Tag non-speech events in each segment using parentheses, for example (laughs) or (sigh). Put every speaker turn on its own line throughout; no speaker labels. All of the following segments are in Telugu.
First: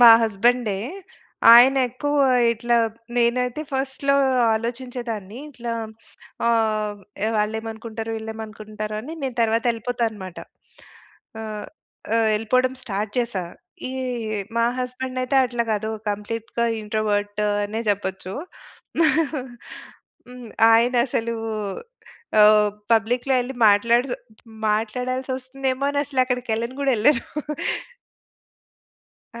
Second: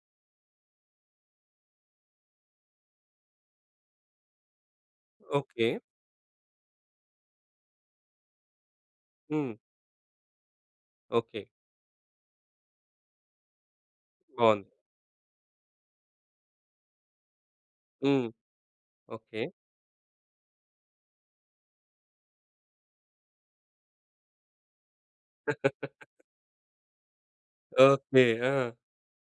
మా హస్బెండే. ఆయనెక్కువ ఇట్లా నేనైతే ఫస్ట్‌లో ఆలోచించేదాన్ని.
ఓకే.
ఇట్లా ఆహ్, వాళ్ళేమనుకుంటారో వీళ్ళేమనుకుంటారో అని నేను
హ్మ్.
తరువాత యెళ్ళిపోతా అనమాట.
ఓకే.
ఆహ్, ఆహ్, యెళ్ళిపోడం స్టార్ట్ చేశా. ఈ మా
బావుంది.
హస్బెండయితే అట్లా కాదు. కంప్లీట్‌గా ఇంట్రోవర్టు అనే
హ్మ్.
జెప్పొచ్చు.
ఓకే.
(chuckles) హ్మ్. ఆయనసలు ఆహ్, పబ్లిక్‌లో యెళ్లి మాట్లాడిసొ మాట్లాడాల్సొస్తుందేమో అనసలు
(laughs)
అక్కడికెళ్ళను గూడా యెళ్ళరు. (chuckles)
ఓకే. ఆ!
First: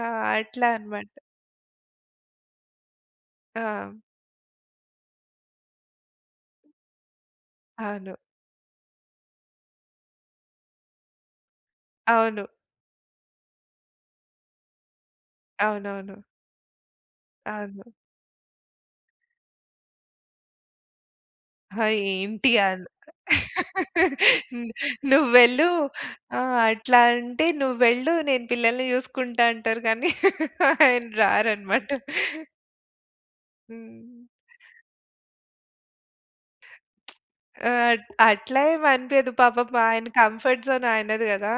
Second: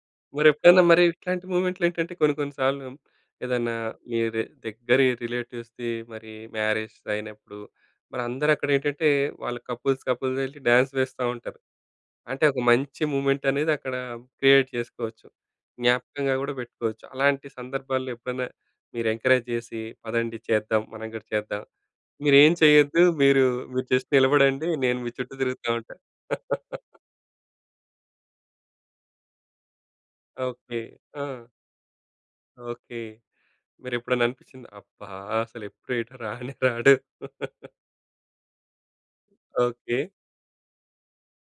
ఆ! అట్లా
మరెప్పుడైనా మరి
అనమాట.
ఇట్లాంటి మూమెంట్‌లో ఏంటంటే కొన్ని కొన్ని సార్లు ఏదన్నా
ఆ!
మీది దగ్గరి రిలేటివ్స్‌ది మరి మ్యారేస్ అయినప్పుడు
అవును.
మరి అందరక్కడేంటంటే వాళ్ళు కపుల్స్ కపుల్‌గా యెళ్లి డాన్స్ వేస్తా ఉంటారు.
అవును.
అంటే ఒక మంచి మూమెంటనేదక్కడా క్రియేట్ చేసుకోవచ్చు.
అవునవును.
జ్ఞాపకంగా గూడా పెట్టుకోవచ్చు. అలాంటి
అవును.
సందర్భాల్లో ఎప్పుడైనా మీరెంకరేజ్ చేసి పదండి చేద్దాం. మనం కూడా చేద్దాం.
ఆ!
మీరేం
ఏంటి ఆన్
చేయొద్దు. మీరు, మీరు జస్ట్
(laughs) న్
నిలబడండి నేను మీ చుట్టూ
నువ్వెళ్ళు
తిరుగుతా ఉంటా.
ఆహ్,
(laughs)
అట్లా అంటే, "నువ్వెళ్ళు. నేను పిల్లల్ని చూసుకుంటా" అంటారు గానీ
ఓకే.
(laughs) ఆయన
ఆ!
రారనమాట.
ఓకే.
హ్మ్.
మీరెప్పుడన్నా అనిపిచ్చిందా? అబ్బా! అసలెప్పుడు ఎటు రానే రాడు.
(smacks lips)
(laughs)
ఆ! అట్లా ఏమనిపీయదు పాపం.
ఓకే.
ఆయన కంఫర్ట్ జోన్ ఆయనది కదా!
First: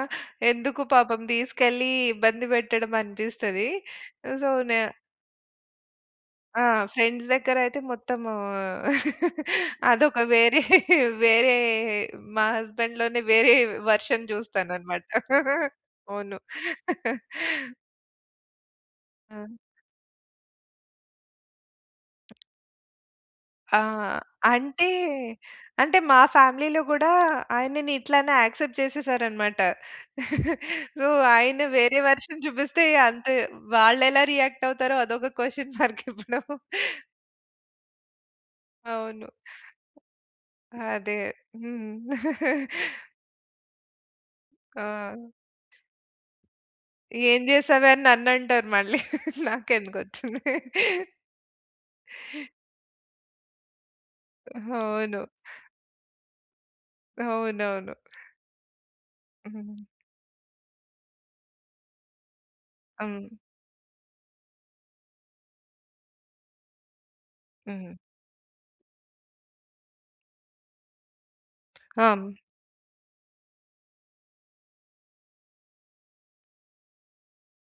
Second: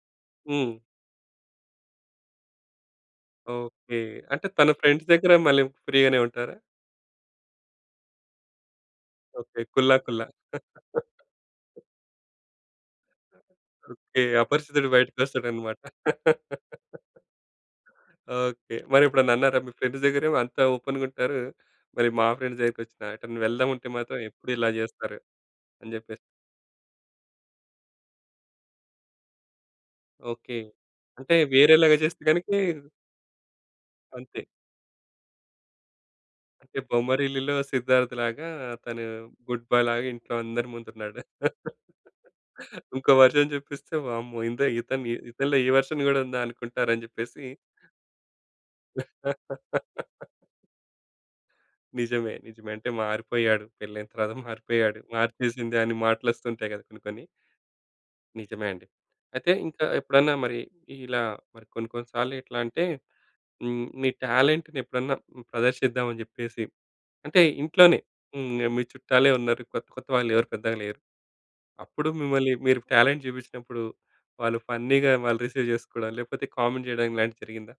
హ్మ్.
ఎందుకు పాపం తీసుకెళ్ళి ఇబ్బంది పెట్టడమనిపిస్తది.
ఓకే. అంటే
సో,
తను
నే
ఫ్రెండ్స్ దగ్గర మళ్ళీ ఫ్రీగానే ఉంటారా?
ఆ! ఫ్రెండ్స్ దగ్గరయితే మొత్తము
ఓకే. కుల్లా.
అదొక
కుల్లా.
వేరే, వేరే
(chuckles)
మా హస్బెండ్‌లోనే వేరే
ఓకే.
వర్షన్
అపరిచితుడు
జూస్తాననమాట.
బయటికొస్తాడనమాట.
అవును.
(laughs) ఓకే. మరెప్పుడన్నా
ఆ!
అన్నారా? "మీ ఫ్రెండ్స్ దగ్గరేమో అంత ఓపెన్‌గుంటారు. మరి మా ఫ్రెండ్స్ దగ్గరికొచ్చినా, ఎటన్న
ఆ!
వెళ్దామంటే మాత్రం ఎప్పుడు ఇలా
అంటే
జేస్తారు" అని
అంటే
జెప్పేసి.
మా ఫ్యామిలీలో గూడా ఆయనని ఇట్లనే యాక్సెప్ట్ చేసేసారనమాట.
ఓకే.
(chuckles) సో,
అంటే
ఆయన
వేరేలాగా
వేరే
చేస్తే
వర్షన్
గనకేవ్
జూపిస్తే అంతే. వాళ్ళెలా
అంతే.
రియాక్టవుతారో అదొక క్వెషన్ మార్కిప్పుడు.
అంటే బొమ్మరిల్లులో సిద్ధార్థ్‌లాగా తను
అవును.
గుడ్ బాయ్‌ లాగా ఇంట్లో అందరి
అదే.
ముందున్నాడు. (chuckles)
హ్మ్. (chuckles)
ఇంకో వర్షన్ చూపిస్తే వామ్మో! ఇంద ఇతన్
ఆ!
ఇతనిలో ఈ వర్షన్ గూడా ఉందా అనుకుంటారని
ఏం
జెప్పేసి
జేసావే? అని నన్నంటారు మళ్ళీ.
(laughs)
నాకెందుకొచ్చింది.
నిజమే. నిజమే. అంటే, "మారిపోయాడు, పెళ్లయిన తర్వాత మారిపోయాడు,
అవును.
మార్చేసింది" అని మాటలొస్తుంటాయి కదా! కొన్ని కొన్ని.
అవునవును.
నిజమే అండి. అయితే ఇంకా
హ్మ్.
ఎప్పుడన్నా మరి ఇలా మరి కొన్ని కొన్ని సార్లెట్లంటే
హ్మ్.
హ్మ్, మీ టాలెంట్‌నెప్పుడన్నా ప్రదర్శిద్దాం అని జెప్పేసి అంటే
హ్మ్.
ఇంట్లోనే హ్మ్. మీ చుట్టాలే ఉన్నారు. కొత్త కొత్త వాళ్ళెవరు పెద్దగా లేరు.
ఆ!
అప్పుడు
హ్మ్.
మిమ్మల్ని మీరు టాలెంట్ జూపిచ్చినప్పుడు వాళ్ళు ఫన్నీగా వాళ్ళు రిసీవ్ జేసుకోడం లేకపోతే కామెంట్ జేయడం ఇలాంటివి జరిగిందా?